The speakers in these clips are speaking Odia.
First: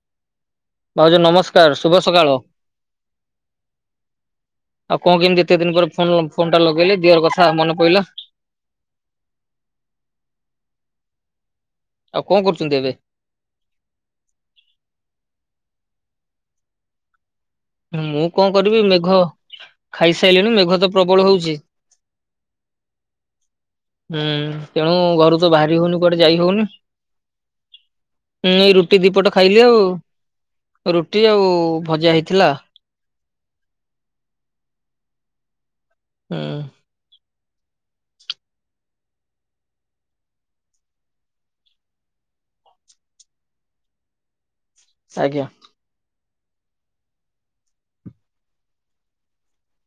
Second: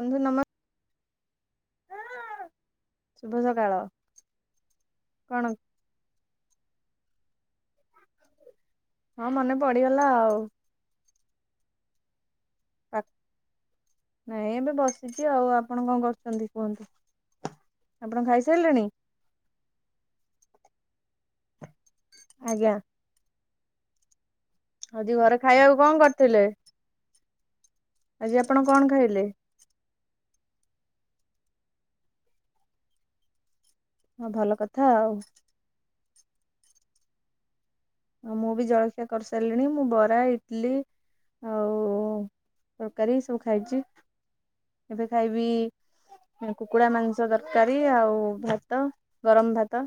ବନ୍ଧୁ ନମ ଭାଉଜ ନମସ୍କାର, ଶୁଭ ସକାଳ। ଶୁଭ ସକାଳ ଆଉ କଣ କେମିତି ଏତେ ଦିନି ପରେ ଫୋନ ଫୋନ୍ ଟା ଲଗେଇଲେ ଦିଅର କଥା ମନେ ପଇଲା। ହଁ, ମନେ ପଡିଗଲା ଆଉ। ଆଉ କଣ କରୁଚନ୍ତି ଏବେ? ନାଇଁ ଏବେ ବସିଚି ଆଉ। ଆପଣ କଣ କରୁଚନ୍ତି, କୁହନ୍ତୁ? ଆପଣ ମୁଁ କଣ କରିବି ଖାଇସାରିଲେଣି? ମେଘ। ଖାଇସାଇଲିଣି ମେଘ ତ ପ୍ରବଳ ହଉଚି। ଆଜ୍ଞା। ହୁଁ। ତେଣୁ ଆଜି ଘରେ ଘରୁ ତ ଖାଇବାକୁ ବାହାରି କଣ ହଉନି କୁଆଡେ ଯାଇ କରିଥିଲେ ହଉନି। ହୁଁ, ଆଜି ଆପଣ ଏଇ କଣ ରୁଟି ଖାଇଲେ? ଦିପଟ ଖାଇ କି ଆଉ ରୁଟି ଆଉ ଭଜା ହେଇଥିଲା। ହଁ ଭଲ କଥା ଆଉ। ହଁ। ଆଉ ମୁଁ ବି ଜଳଖିଆ କରସାର‌ଲିଣି ମୁଁ ବରା, ଇଟଲି ଆଉ ତରକାରୀ ସବୁ ଖାଇଚି ଏବେ ଆଜ୍ଞା ଖାଇବି କୁକୁଡା ମାଂସ ତରକାରୀ ଆଉ ଭାତ ଗରମ ଭାତ।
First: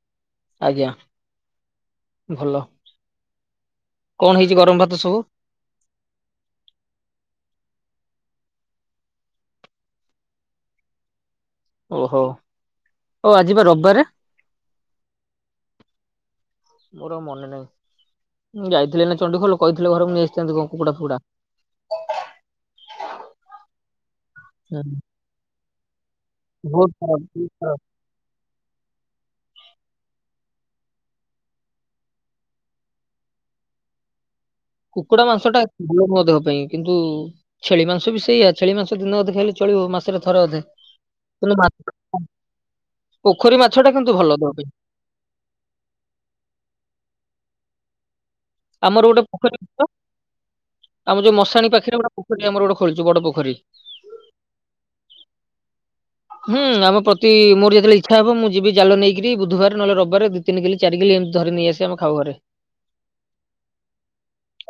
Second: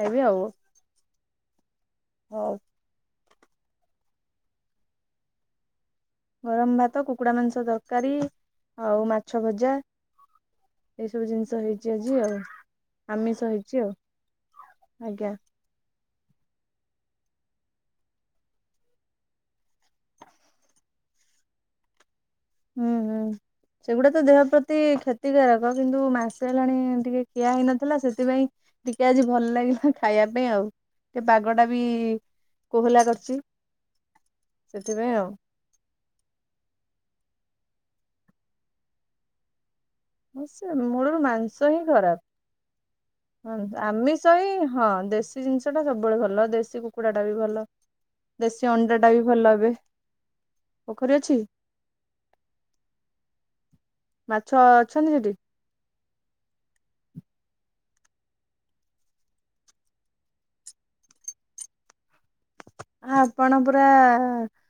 ଖାଇବି ଆଉ। ଆଜ୍ଞା ହଉ ଭଲ। କଣ ହେଇଚି ଗରମ ଭାତ ସବୁ। ଗରମ ଭାତ କୁକୁଡା ମାଂସ ତରକାରୀ ଆଉ ମାଛ ଭଜା। ଏଇସବୁ ଜିନିଷ ହେଇଚି ଆଜି ଓହୋ ଆଉ ଓ ଆଜି ଆମିଷ ବା ହେଇଚି ଆଉ ରବିବାରେ ଆଜ୍ଞା। ମୋର ଆଉ ମନେ ନାହିଁ ମୁଁ ଯାଇଥିଲି ଏଇନା ଚଣ୍ଡିଖୋଲ କହିଥିଲେ ଘରକୁ ମୁଁ ନେଇ ଆସିଥାନ୍ତି କୁକୁଡ଼ା ଫୁକୁଡ଼ା। ହୁଁ ହୁଁ ସେଗୁଡା ତ ଦେହ ପ୍ରତି କ୍ଷତିକାରକ କିନ୍ତୁ ମାସ୍ ମାସେ ହେଲାଣି ବହୁତ ଟିକେ ଖିଆ ଖରାପ ହେଇନଥିଲା ସେଥିପାଇଁ ଟିକେ ଆଜି ଭଲ୍ ଲାଗିଲା ଖାଇବା ପାଇଁ ଆଉ ଟିକେ ପାଗ ଟା ବି କୋହଲା କରଚି। କୁକୁଡ଼ା ମାଂସଟା ଗୁଡ୍ ନୁହଁ ଦେହ ପାଇଁ କିନ୍ତୁ ଛେଳି ମାଂସ ବି ସେଇୟା ଛେଳି ମାଂସ ଦିନେ ଅଧେ ଖାଇଲେ ଚଳିବ ମାସରେ ଥରେ ଅଧେ ସେ ମୂଳୁରୁ କିନ୍ତୁ ମା ମାଂସ ହିଁ ଖରାପ। ପୋଖରୀ ହଁ ମାଛ ଟା କିନ୍ତୁ ଭଲ ଆମିସହିଁ ଦେହ ପାଇଁ ହଁ ଦେଶ ଦେଶୀ ଜିନିଷ ଟା ସବୁବେଳେ ଭଲ ଦେଶୀ କୁକୁଡ଼ାଟା ବି ଭଲ ଦେଶୀ ଅଣ୍ଡା ଟା ଆମର ବି ଗୋଟେ ଭଲ ପୋଖରୀ ଏବେ ଥିଲା ପୋଖରୀ ଆମ ଅଛି ଯୋଉ ମଶାଣି ପାଖରେ ଗୋଟେ ପୋ ପୋଖରି ଆମର ଗୋଟେ ଖୋଲିଛୁ ବଡ ପୋଖରି। ମାଛ ଅଛନ୍ତି ସେଠି? ହୁଁ ଆମ ପ୍ରତି ମୋର ଯେତେବେଳେ ଇଚ୍ଛା ହବ ମୁଁ ଯିବି ଜାଲ ନେଇକରି ବୁଧବାର ନହେଲେ ରବିବାରେ। ତିନ କିଲ ଚାର କିଲ ଏମିତି ଧରି ନେଇ ଆସି ଆମେ ଖାଉ ଘରେ। ଆପଣ ପୁରା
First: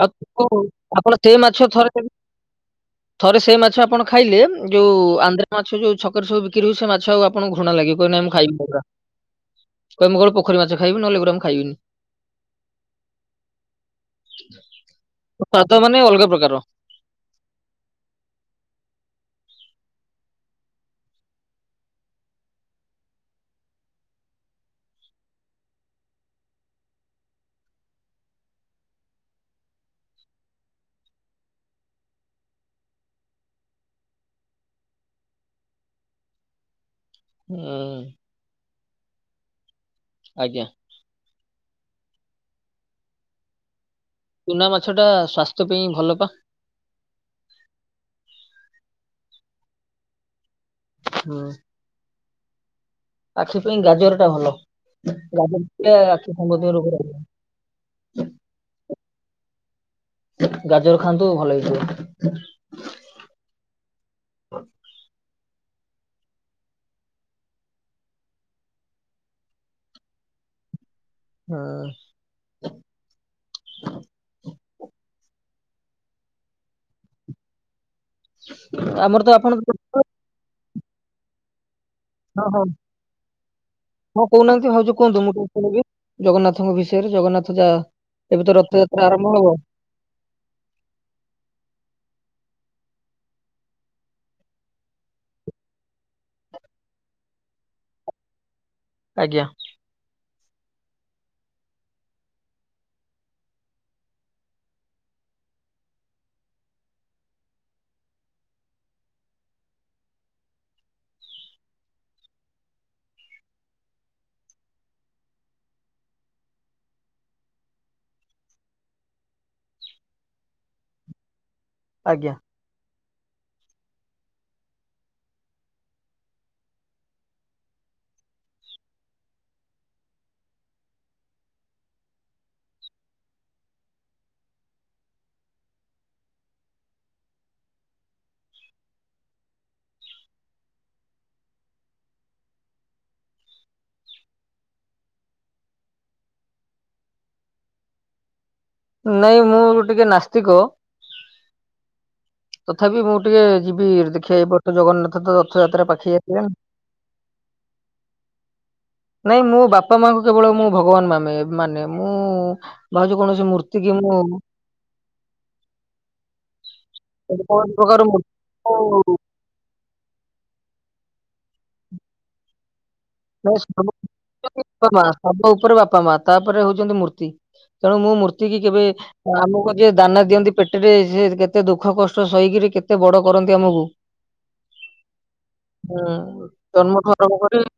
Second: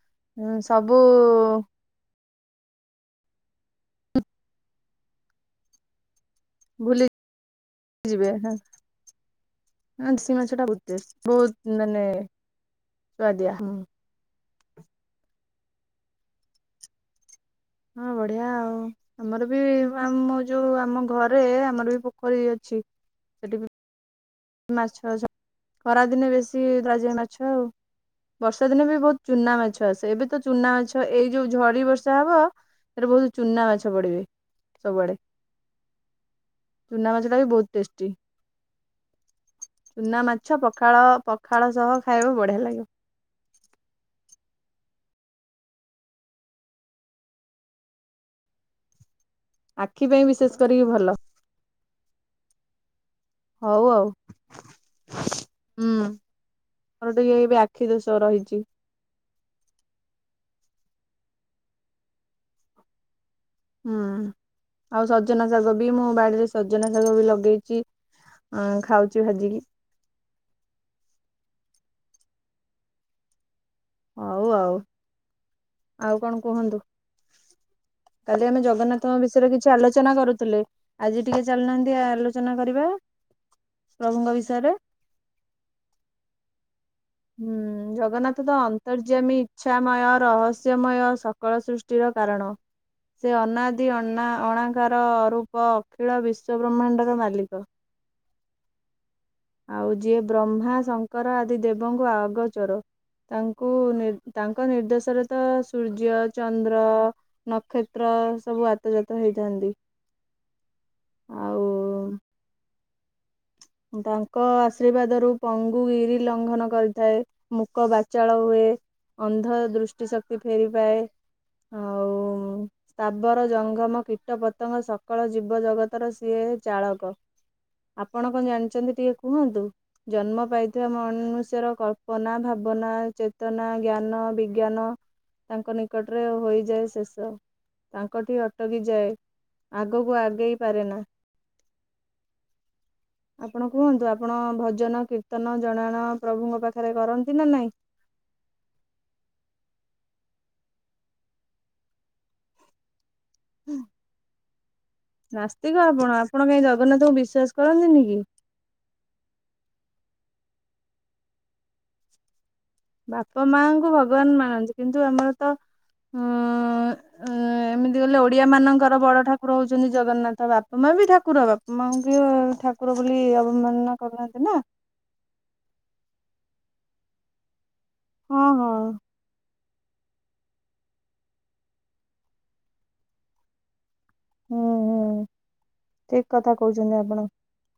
ଆ [unintelligible] ସବୁ ମାଛ ଥରେ ଦେବେ ଥରେ ସେଇ ମାଛ ଆପଣ ଖାଇଲେ ଯୋଉ ଆନ୍ଦ୍ରା ମାଛ ଯୋଉ ଛକରେ ସବୁ କିଲୁସ ଭୁଲି ମାଛ ଆଉ ଆପଣଙ୍କୁ ଘୃଣା ଲାଗିବ କହିବେ ନା ମୁଁ ଯିବେ ଖାଇବିନି ହେରା। [unintelligible] ମାଛ ଟା ବହୁତ ନହେଲେ ଟେଷ୍ଟ ଏଗୁରା ମୁଁ ଖାଇବିନି। ବହୁତ ମାନେ ସୁଆଦିଆ ସ୍ୱାଦ ମାନେ ଅଲଗା ପ୍ରକାର। ହଁ ବଢିଆ ଆଉ। ଆମର ବି ଆମ ଯୋଉ ଆମ ଘରେ ଆମର ବି ପୋଖରୀ ଅଛି ସେଠି ବି ମାଛ ଖରାଦିନେ ବେଶୀ ଧରାଯାଏ ମାଛ ଆଉ। ବର୍ଷା ଦିନେ ବି ବହୁତ ଚୁନା ମାଛ ଆସେ ଏବେତ ଚୁନା ମାଛ ଏଇ ଯୋଉ ଝଡି ବର୍ଷା ହବ ସେ ବହୁତ ଚୁନା ମାଛ ପଡିବେ ସବୁଆଡ ଚୁନା ମାଛ ସେଟାବି ବହୁତ ହୁଁ ଟେଷ୍ଟି। ଚୁନା ମାଛ ଆଜ୍ଞା ପଖାଳ ପଖାଳ ସହ ଖାଇବା ବଢ଼ିଆ ଲାଗିବ। ଚୁନା ମାଛଟା ସ୍ଵାସ୍ଥ୍ୟ ପାଇଁ ଭଲ ପା। ଆଖି ପାଇଁ ବିଶେଷ କରିକି ଭଲ। ହୁଁ। ଆଖି ପାଇଁ ହଉ ଆଉ ଗାଜରଟା ଭଲ। ହୁଁ [unintelligible] ସମ୍ବଧ ରୋଗ ମୋର ଟିକେ ଏବେ ଆଖି ଦୋଷ ରହିଛି ଗାଜର ଖାଆନ୍ତୁ ଭଲ ହେଇଯିବେ। ହୁଁ ଆଉ ସଜନା ଶାଗ ବି ମୁଁ ବାଡ଼ିରେ ସଜନା ଶାଗ ବି ଲଗେଇଚି। ଅଁ ଖାଉଛି ଭାଜିକି। ହଁ। ହଉ ଆଉ। ଆଉ କଣ କୁହନ୍ତୁ? କାଲି ଆମେ ଜଗନ୍ନାଥଙ୍କ ଆମର ତ ବିଷୟରେ ଆପଣ କିଛି ଆଲୋଚନା କରୁଥିଲେ। ଆଜି ଟିକେ ଚାଲୁନାହାନ୍ତି ଆ ହଁ ଆଲୋଚନା ହଁ କରିବା ହଁ ପ୍ରଭୁଙ୍କ କହୁନାହାନ୍ତି ବିଷୟରେ ଭାଉଜ କୁହନ୍ତୁ ମୁଁ କ [unintelligible] ଜଗନ୍ନାଥଙ୍କ ବିଷୟରେ ହୁଁ ଜଗନ୍ନାଥ ଯାହା ଏବେ ତ ରଥଯାତ୍ରା ଆରମ୍ଭ ହବ। ମୟ ରହସ୍ୟମୟ ସକଳ ସୃଷ୍ଟିର କାରଣ। ସେ ଅନାଦି ଅନା ଅଣାକାର ରୂପ ଅଖିଳ ବିଶ୍ୱବ୍ରହ୍ମାଣ୍ଡର ମାଲିକ। ଆଜ୍ଞା। ଆଉ ଯିଏ ବ୍ରହ୍ମା ଶଙ୍କର ଆଦି ଦେବଙ୍କୁ ଆଗ ଚର ତାଙ୍କୁ ନି ତାଙ୍କ ନିର୍ଦ୍ଦେଶରେ ତ ସୂର୍ଯ୍ୟ ଚନ୍ଦ୍ର ନକ୍ଷତ୍ର ସବୁ ଆତଜାତ ହେଇଥାନ୍ତି ଆଉ ତାଙ୍କ ଆଶୀର୍ବାଦରୁ ପଙ୍ଗୁ ଗିରି ଲଙ୍ଘନ କରିଥାଏ। ମୁକ ବାଚାଳ ହୁଏ, ଅନ୍ଧ ଦୃଷ୍ଟି ଶକ୍ତି ଫେରି ପାଏ, ଆ ଆଜ୍ଞା। [unintelligible] ତାବର ଜଘମ କୀଟପତଙ୍ଗ ସକଳ ଜୀବଜଗତର ସିଏ ଚାଳକ। ଆପଣ କଣ ଜାଣିଛନ୍ତି ଟିକେ କୁହନ୍ତୁ? ଜନ୍ମ ପାଇଥିବା ମନୁଷ୍ୟର କଳ୍ପନା ଭାବନା ଚେତନା ଜ୍ଞାନ ବିଜ୍ଞାନ। ତାଙ୍କ ନିକଟରେ ହୋଇଯାଏ ଶେଷ। ତାଙ୍କଠି ଅଟକି ଯାଏ, ଆଗକୁ ଆଗେଇ ପାରେ ନା। ଆପଣ କୁହନ୍ତୁ ଆପଣ ଭଜନ କୀର୍ତ୍ତନ ଜଣାଣ ପ୍ରଭୁଙ୍କ ପାଖରେ କରନ୍ତି ନା ନାଇଁ? ନାଇଁ ମୁଁ ଟିକେ ନାସ୍ତିକ। ତଥାପି ମୁଁ ଟିକେ ଯିବି ଦେଖିବା ଏଇ ବର୍ଷ ଜଗନ୍ନାଥ ତ ନାସ୍ତିକ ରଥଯାତ୍ରା ଆପଣ ପାଖେଇ ଆପଣ ଆସିଲାଣି। କାହିଁ ଜଗନ୍ନାଥଙ୍କୁ ବିଶ୍ୱାସ କରନ୍ତିନି କି? ନାଇଁ ମୋ ବାପା ମାଙ୍କୁ କେବଳ ମୁଁ ଭଗବାନ ମାନେ ମାନେ ମୁଁ ଭାଉଛି କୌଣସି ମୂ ତାଙ୍କୁ ଭଗବାନ ମାନନ୍ତି କିନ୍ତୁ ଆମର ତ ହଁ କୌଣସି ଏମିତି ପ୍ରକାର କଲେ ମୂର୍ତ୍ତି ଓଡିଆ ମାନଙ୍କର ମୁଁ ବଡ ଠାକୁ ରହୁଛନ୍ତି ଜଗନ୍ନାଥ ବାପା ମା ବି ଠାକୁର ବାପା ମା ବି ଠା କୁକୁର ବୋଲି ଅବମାନନା କରୁନାହାନ୍ତି ନା? ବାପା ମା ସବ ଉପରେ ବାପା ମା ତାପରେ ହଉଛନ୍ତି ମୂର୍ତ୍ତି ତେଣୁ ମୁଁ ହଁ ମୂର୍ତ୍ତି କି ହଁ କେବେ ଆମକୁ ଯିଏ ଦାନା ଦିଅନ୍ତି ପେଟରେ ସେ କେତେ ଦୁଃଖ କଷ୍ଟ ସହିକିରି କେତେ ବଡ କରନ୍ତି ଆମକୁ? ହୁଁ ହୁଁ ହୁଁ ଠିକ କଥା କହୁଛନ୍ତି ଜନ୍ମଠୁ ଆପଣ ଆରମ୍ଭ କରିକି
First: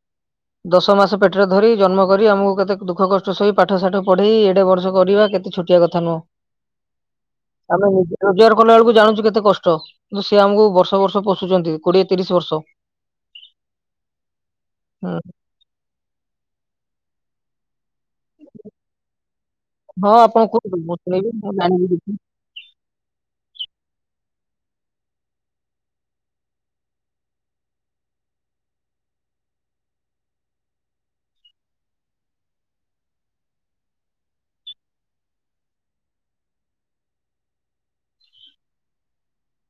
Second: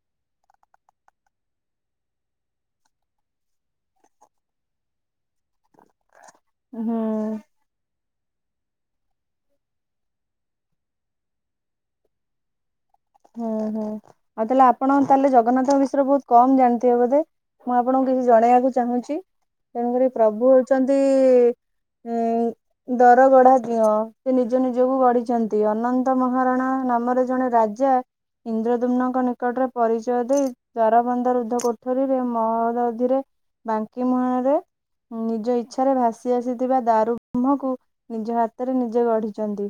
ଦଶ ମାସ ପେଟରେ ଧରି ଜନ୍ମ କରି ଆମକୁ କେତେ ଦୁଃଖ କଷ୍ଟ ସହି ପାଠ ସାାଠ ପଢେଇ ଏଡେ ବର୍ଷ କରିବା କେତେ ଛୋ ଟିଆ କଥା ନୁହଁ। ହୁଁ। ଆମେଜ ରୋଜଗାର କଲା ବେଳକୁ ଜାଣଛୁ କେତେ କଷ୍ଟ। କିନ୍ତୁ ସେ ଆମକୁ ବର୍ଷ ବର୍ଷ ପୋଷୁଛନ୍ତି କୋଡିଏ ତିରିଶ ବର୍ଷ। ହୁଁ ହୁଁ ଆଉ ତାହେଲେ ଆପଣ ତାହେଲେ ହୁଁ ଜଗନ୍ନାଥ ମିଶ୍ର ବହୁତ କମ ଜାଣିଥିବେ ବୋଧେ? ମୁଁ ଆପଣଙ୍କୁ କିଛି ଜଣେଇବାକୁ ଚାହୁଁଛି। ତେଣୁକରି ହଁ ଆପଣ ପ୍ରଭୁ କୁହନ୍ତୁ ମୁଁ ହଉଛନ୍ତି ଶୁଣିବି ମୁଁ ଜାଣିବି କିଛି। ଉ ଦର ଗଢା ଦିଅ ସେ ନିଜ ନିଜକୁ ଗଢିଛନ୍ତି ଅନନ୍ତ ମହାରଣା ନାମରେ ଜଣେ ରାଜା। ଇନ୍ଦ୍ରଦୁମ୍ନଙ୍କ ନିକଟରେ ପରିଚୟ ଦେଇ ଦ୍ବାରବନ୍ଧ ରୁଦ୍ଧ କୋଠରୀରେ ମହଦଧିରେ ବାଙ୍କି ମୁହାଣରେ ନିଜ ଇଚ୍ଛାରେ ଭାସି ଆସିଥିବା ଦାରୁ ବ୍ରହ୍କକୁ ନିଜ ହାତରେ ନିଜେ ଗଢ଼ିଛନ୍ତି।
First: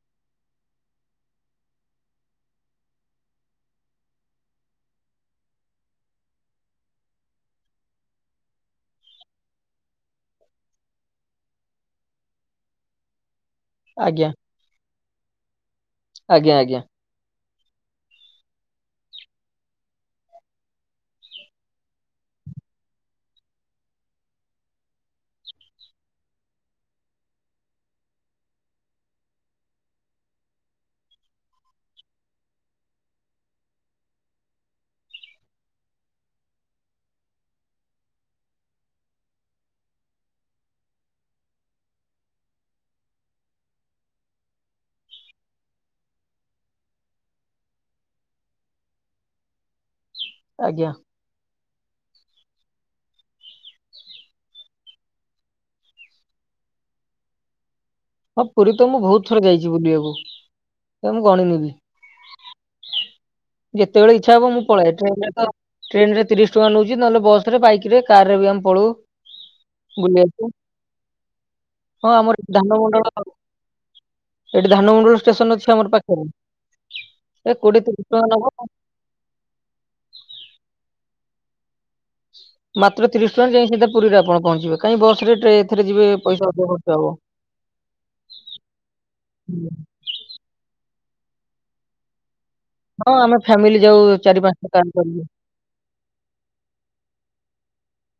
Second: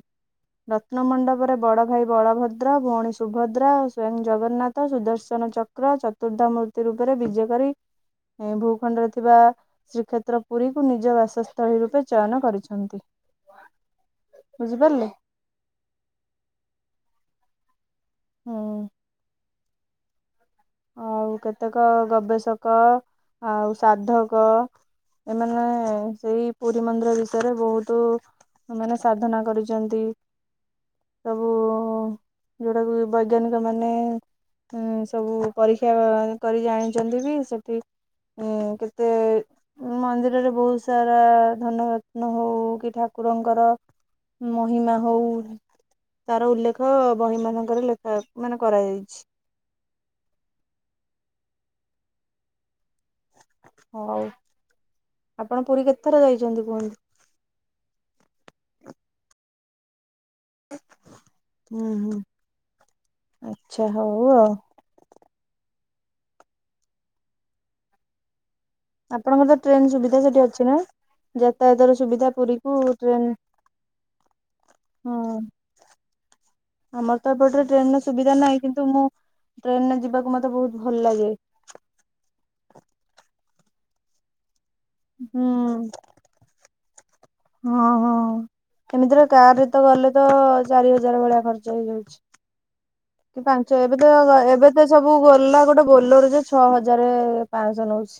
ରତ୍ନ ମଣ୍ଡପରେ ବଡ଼ଭାଇ ବଳଭଦ୍ର ଭଉଣୀ ସୁଭଦ୍ରା ସ୍ଵୟଂ ଜଗନ୍ନାଥ ସୁଦର୍ଶନ ଚକ୍ର ଚତୁର୍ଦ୍ଧ ମୂର୍ତ୍ତି ରୂପରେ ବିଜେ କରି ଭୂଖଣ୍ଡରେ ଥିବା ଶ୍ରୀକ୍ଷେତ୍ର ପୁରୀକୁ ନିଜ ବାସସ୍ଥଳୀ ରୂପେ ଚୟନ କରିଛନ୍ତି। ଆଜ୍ଞା ବୁଝିପାରିଲେ ଆଜ୍ଞା ଆଜ୍ଞା ହଁ ଆଉ କେତେକ ଗବେଷକ ଆଉ ସାଧକ ଏମାନେ ସେଇ ପୁରୀ ମନ୍ଦିର ବିଷୟରେ ବହୁତ ସେମାନେ ସାଧନା କରିଛନ୍ତି। ସବୁ ଯୋଉଟାକୁ ବୈଜ୍ଞାନିକ ମାନେ ସବୁ ପରୀକ୍ଷା କରି ଜାଣିଛନ୍ତି ବି ସେଠି ଉଁ କେତେ ମନ୍ଦିରରେ ବହୁତ ସାରା ଧନରତ୍ନ ହଉ କି ଠାକୁରଙ୍କର ମହିମା ହଉ ତାର ଉଲ୍ଲେଖ ବହି ମାନଙ୍କରେ ଲେଖା ମାନେ କରାଯାଇଛି। ଆଜ୍ଞା ହ ହଉ ଆପଣ ପୁରୀ କେତେଥର ଯାଇଛନ୍ତି କୁହନ୍ତି। ହଁ ପୁରୀ ତ ମୁଁ ବହୁତ ଥର ଯାଇଛି ବୁଲିବାକୁ ମୁଁ ଗଣିନେବି। ହୁଁ ହୁଁ। ଆଚ୍ଛା ଯେତେବେଳେ ହଉ ଇଚ୍ଛା ଆଉ ହବ ମୁଁ ପଳାଏ [unintelligible] ଟ୍ରେନ ତିରିଶ ଟଙ୍କା ନେଉଛି। ନହେଲେ ବସରେ ବାଇକରେ କାରରେ ବି ଆମେ ପଳଉ। ଆପଣଙ୍କର ତ ଟ୍ରେନ ସୁବିଧା ସେଠି ବୁଲିବାକୁ। ଅଛି ନା ଯାତାୟାତର ହଁ ସୁବିଧା ଆମର ଧାନ ପୁରୀକୁ ମଣ୍ଡଳ ଟ୍ରେନ ଏଠି ହଁ ଧାନମଣ୍ଡଳ ଷ୍ଟେସନ ଅଛି ଆମର ପାଖରେ। ଆମର ତ ଏ ଏପଟରେ କୋଡିଏ ଟ୍ରେନ ର ତିରିଶ ଟଙ୍କା ସୁବିଧା ନାହିଁ ନବ। କିନ୍ତୁ ମୁଁ ଟ୍ରେନରେ ଯିବାକୁ ମତେ ବହୁତ ଭଲ ଲାଗେ। ମାତ୍ର ତିରିଶ ଟଙ୍କା ଯାଇକି ସିଧା ପୁରୀରେ ଆପଣ ପହଞ୍ଚିବେ, କାହିଁ ବସରେ ହୁଁ ଟ୍ରେ ଏଥିରେ ଯିବେ ପଇସା ଅଧିକ ଖର୍ଚ୍ଚ ହବ। ହଁ ହଁ ଏମିତିରେ କାରରେ ଗଲେତ ଚାରି ହଜାର ଭଳିଆ ଖର୍ଚ୍ଚ ହେଇଯାଉଛି। ହଁ ଆମେ କି ଫ୍ୟାମିଲି ପାଞ୍ଚ ଏବେ ଯାଉ ତ ଚାରି ପାଞ୍ଚଟା ଏବେ ତ କାର ସବୁ କରିକି ଗଲା ଗୋଟେ ବୋଲୋର ଯେ ଛଅ ହଜାର ପାଞ୍ଚଶହ ନଉଛି।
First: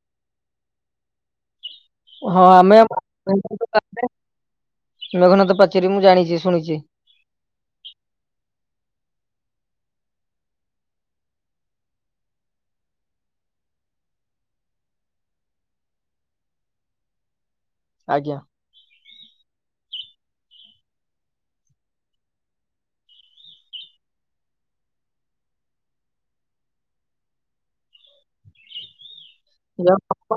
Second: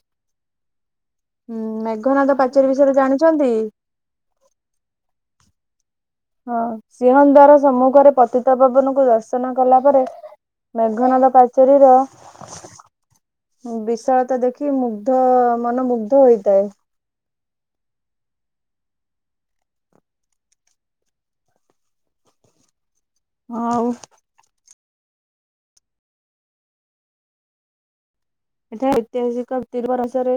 ହୁଁ ମା ଜଘନାଥ ପାଚେରୀ ବିଷୟରେ ଜାଣିଛନ୍ତି? ମଘନାଥ ପାଚେରୀ ମୁଁ ଜାଣିଛି। ହଁ ଶୁଣିଛି ସିଂହଦ୍ୱାର ସମ୍ମୁଖରେ ପତିତପାବନ କୁ ଦର୍ଶନ କଲାପରେ ମେଘନାଦ ପାଚେରୀର ବିଶାଳତା ଦେଖି ମୁଗ୍ଧ ମନ ମୁୁଗ୍ଧ ହୋଇଥାଏ। ଆଜ୍ଞା ହଉ ଏଠା ଐତିହାସିକ ଯା ତିରୁପରାସରେ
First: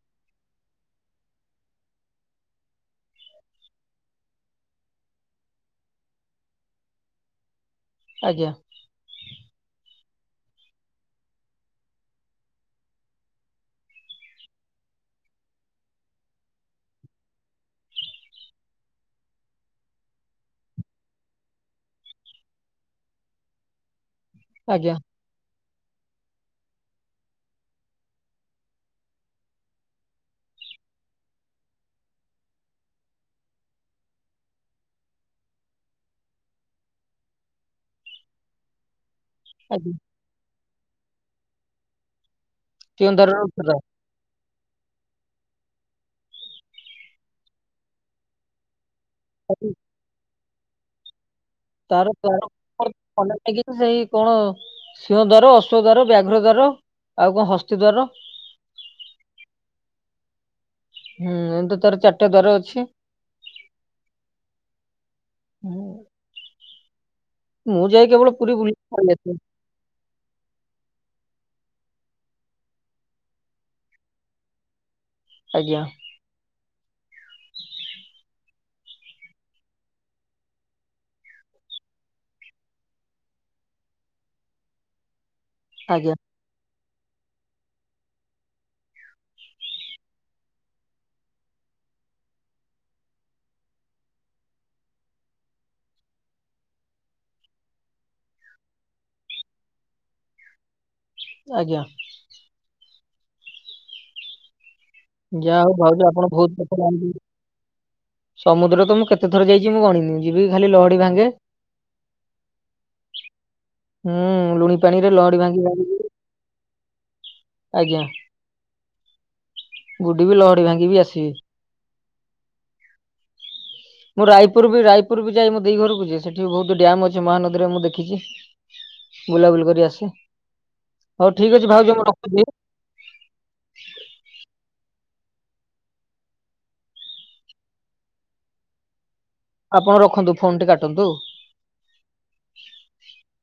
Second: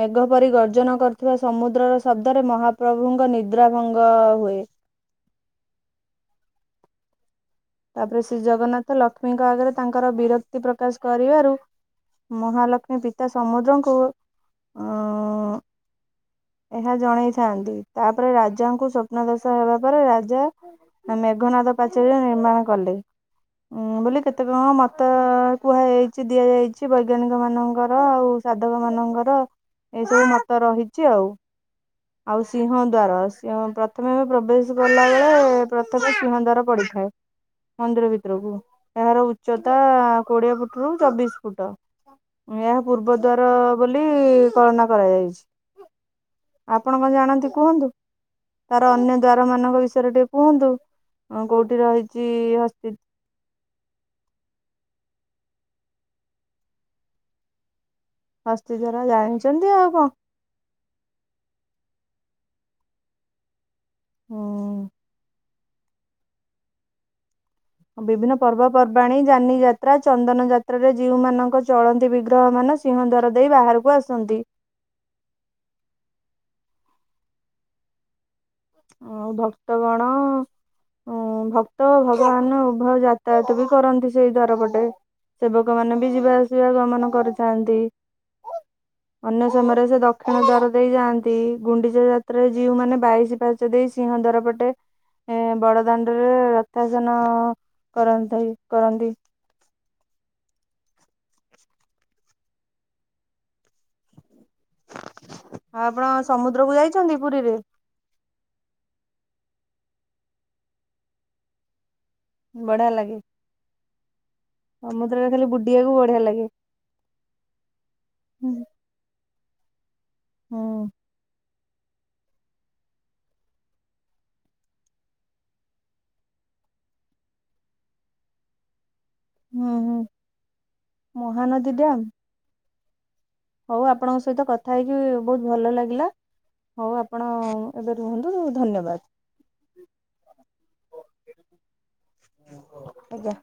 ମେଘ ପରି ଗର୍ଜନ କରୁଥିବା ସମୁଦ୍ରର ଶବ୍ଦରେ ମହାପ୍ରଭୁଙ୍କ ନିଦ୍ରାଭଙ୍ଗ ହୁଏ। ତାପରେ ଶ୍ରୀ ଆଜ୍ଞା ଜଗନ୍ନାଥ ଲକ୍ଷ୍ମୀଙ୍କ ଆଗରେ ତାଙ୍କର ବିରକ୍ତି ପ୍ରକାଶ କରିବାରୁ ମହାଲକ୍ଷ୍ମୀ ପିତା ସମୁଦ୍ରଙ୍କୁ ଉଁ ଏହା ଜଣେଇଥାନ୍ତି, ତାପରେ ରାଜାଙ୍କୁ ସ୍ୱପ୍ନାଦେଶ ହେବାପରେ ରାଜା ମେଘନାଦ ପାଚେରୀ ନିର୍ମାଣ କଲେ, ଉ ବୋଲି କେତେଜଣ ଆଜ୍ଞା ମତ କୁହାଯାଇଛି ଦିଆଯାଇଛି ବୈଜ୍ଞାନିକ ମାନଙ୍କର ଆଉ ସାଧକ ମାନଙ୍କର ଏଇସବୁ ମତ ରହିଛି ଆଉ। ଆଉ ସିଂହ ଦ୍ଵାର ସିଂହ ପ୍ରଥମେ ଆମେ ପ୍ରବେଶ କଲାବେଳେ ପ ସିଂହଦ୍ୱାର ପଡ଼ିଥାଏ। ମନ୍ଦିର ଭିତରକୁ ଏହାର ଉଚ୍ଚତା ଆଜ୍ଞା କୋଡ଼ିଏ ଫୁଟରୁ ଚବିଶ ଫୁଟ। ଏହା ସିଂହଦ୍ୱାରର ପୂର୍ବଦ୍ୱାର ଉତ୍ତର ବୋଲି କଳନା କରାଯାଇଛି। ଆପଣ କଣ ଜାଣନ୍ତି କୁହନ୍ତୁ ତାର ଅନେକ୍ ଦ୍ଵାର ମାନଙ୍କ ବିଷୟରେ ଟିକେ କୁହନ୍ତୁ କୋଉଠି ରହି ତ ଭଲ ଲ ସେଇ କଣ [unintelligible] ସିଂହ ଦ୍ୱାର ଅଶ୍ୱ ଦ୍ୱାର ବ୍ୟାଘ୍ର ଦ୍ୱାର ଆଉ କଣ ହସ୍ତି ଦ୍ୱାର ହସ୍ତି ଜରା ଜାଣିଛନ୍ତି ଆଉ କଣ ହୁଁ ଏମ୍ତି ତାର ଚାରିଟା ଦ୍ୱାର ଅଛି ହଁ। ହଁ [unintelligible] କେବଳ ବିଭିନ୍ନ ପୁରୀ ପର୍ବ ବୁଲିକି ପଳେଇ ପର୍ବାଣୀ ଆସେ ଯାନି ଯା ତ୍ରା ଚନ୍ଦନ ଯାତ୍ରାରେ ଯିଉମାନଙ୍କ ଚଳନ୍ତି ବିଗ୍ରହ ମାନ ସିଂହ ଦ୍ୱାର ଦେଇ ବାହାରୁକୁ ଆସନ୍ତି ଆଜ୍ଞା। ଆଉ ଭକ୍ତ ଗଣ ଉଁ ଭକ୍ତ ଭଗବାନ ଉଭୟ ଯାତାୟାତ ବି କରନ୍ତି ସେଇ ଦ୍ୱାର ପଟେ ‌। ସେବକ ମାନେ ବି ଆଜ୍ଞା ଯିବା ଆସିବା ଗମନ କରିଥାନ୍ତି ଅନ୍ୟ ସମୟରେ ସେ ଦକ୍ଷିଣ ଦ୍ୱାର ଦେଇ ଯାଆନ୍ତି ଗୁଣ୍ଡିଚା ଯାତ୍ରାରେ ଯୀଉ ମାନେ ବାଇଶି ପା ହାଚ ଦେଇ ସିଂହ ଦ୍ୱାର ପଟେ ଏ ବଡ଼ଦାଣ୍ଡରେ ରଥଜାନ କରନ୍ତି କରନ୍ତି। ଆଜ୍ଞା। ଯା ହଉ ଆଉ ଭାଉଜ ଆପଣ ବହୁତ୍ ସମୁଦ୍ରକୁ କଥା ଯାଇଛନ୍ତି ଜାଣିଚନ୍ତି। ପୁରୀରେ? ସମୁଦ୍ର ତ ମୁଁ କେତେଥର ଯାଇଛି ମୁଁ ଗଣିନି ଯିବି ଖାଲି ଲହଡି ଭାଙ୍ଗେ ବଢିଆ ଲାଗେ ହୁଁ ଲୁଣି ପାଣିରେ ଲହଡି ଭାଙ୍ଗି ଭାଙ୍ଗିକି ବଢ଼ିଆ ଲାଗେ। ଆଜ୍ଞା ହୁଁ ବୁଡିବି ଲହଡି ହୁଁ ଭାଙ୍ଗିବି ଆସିବି। ମୁଁ ରାୟପୁର ବି ରାୟପୁର ବି ଯାଏ ମୁଁ ଦି ଘରକୁ ଯା ସେଠି ବି ବହୁତୁ ଡ୍ୟାମ୍ ଅଛି ମହାନଦୀରେ ମୁଁ ଦେଖିଚି ବୁଲାବୁଲି କରି ହୁଁ ଆସେ ହଉ ଠିକ୍ ଅଛି ମହାନଦୀ ଭାଉଜ ଡ୍ୟାମ୍ ମୁଁ ରଖୁଚି। ହଉ ଆପଣଙ୍କ ସହିତ କଥା ହେଇକି ବହୁତ୍ ଭଲ ଲାଗିଲା ହଉ ଆପଣ ଏବେ ରୁହନ୍ତୁ ଧନ୍ୟବାଦ୍। ଆପଣ ରଖନ୍ତୁ ଫୋନ୍ ଟି କାଟନ୍ତୁ। ଆଜ୍ଞା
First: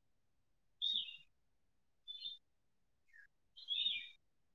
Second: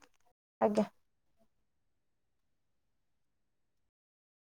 ଆଜ୍ଞା।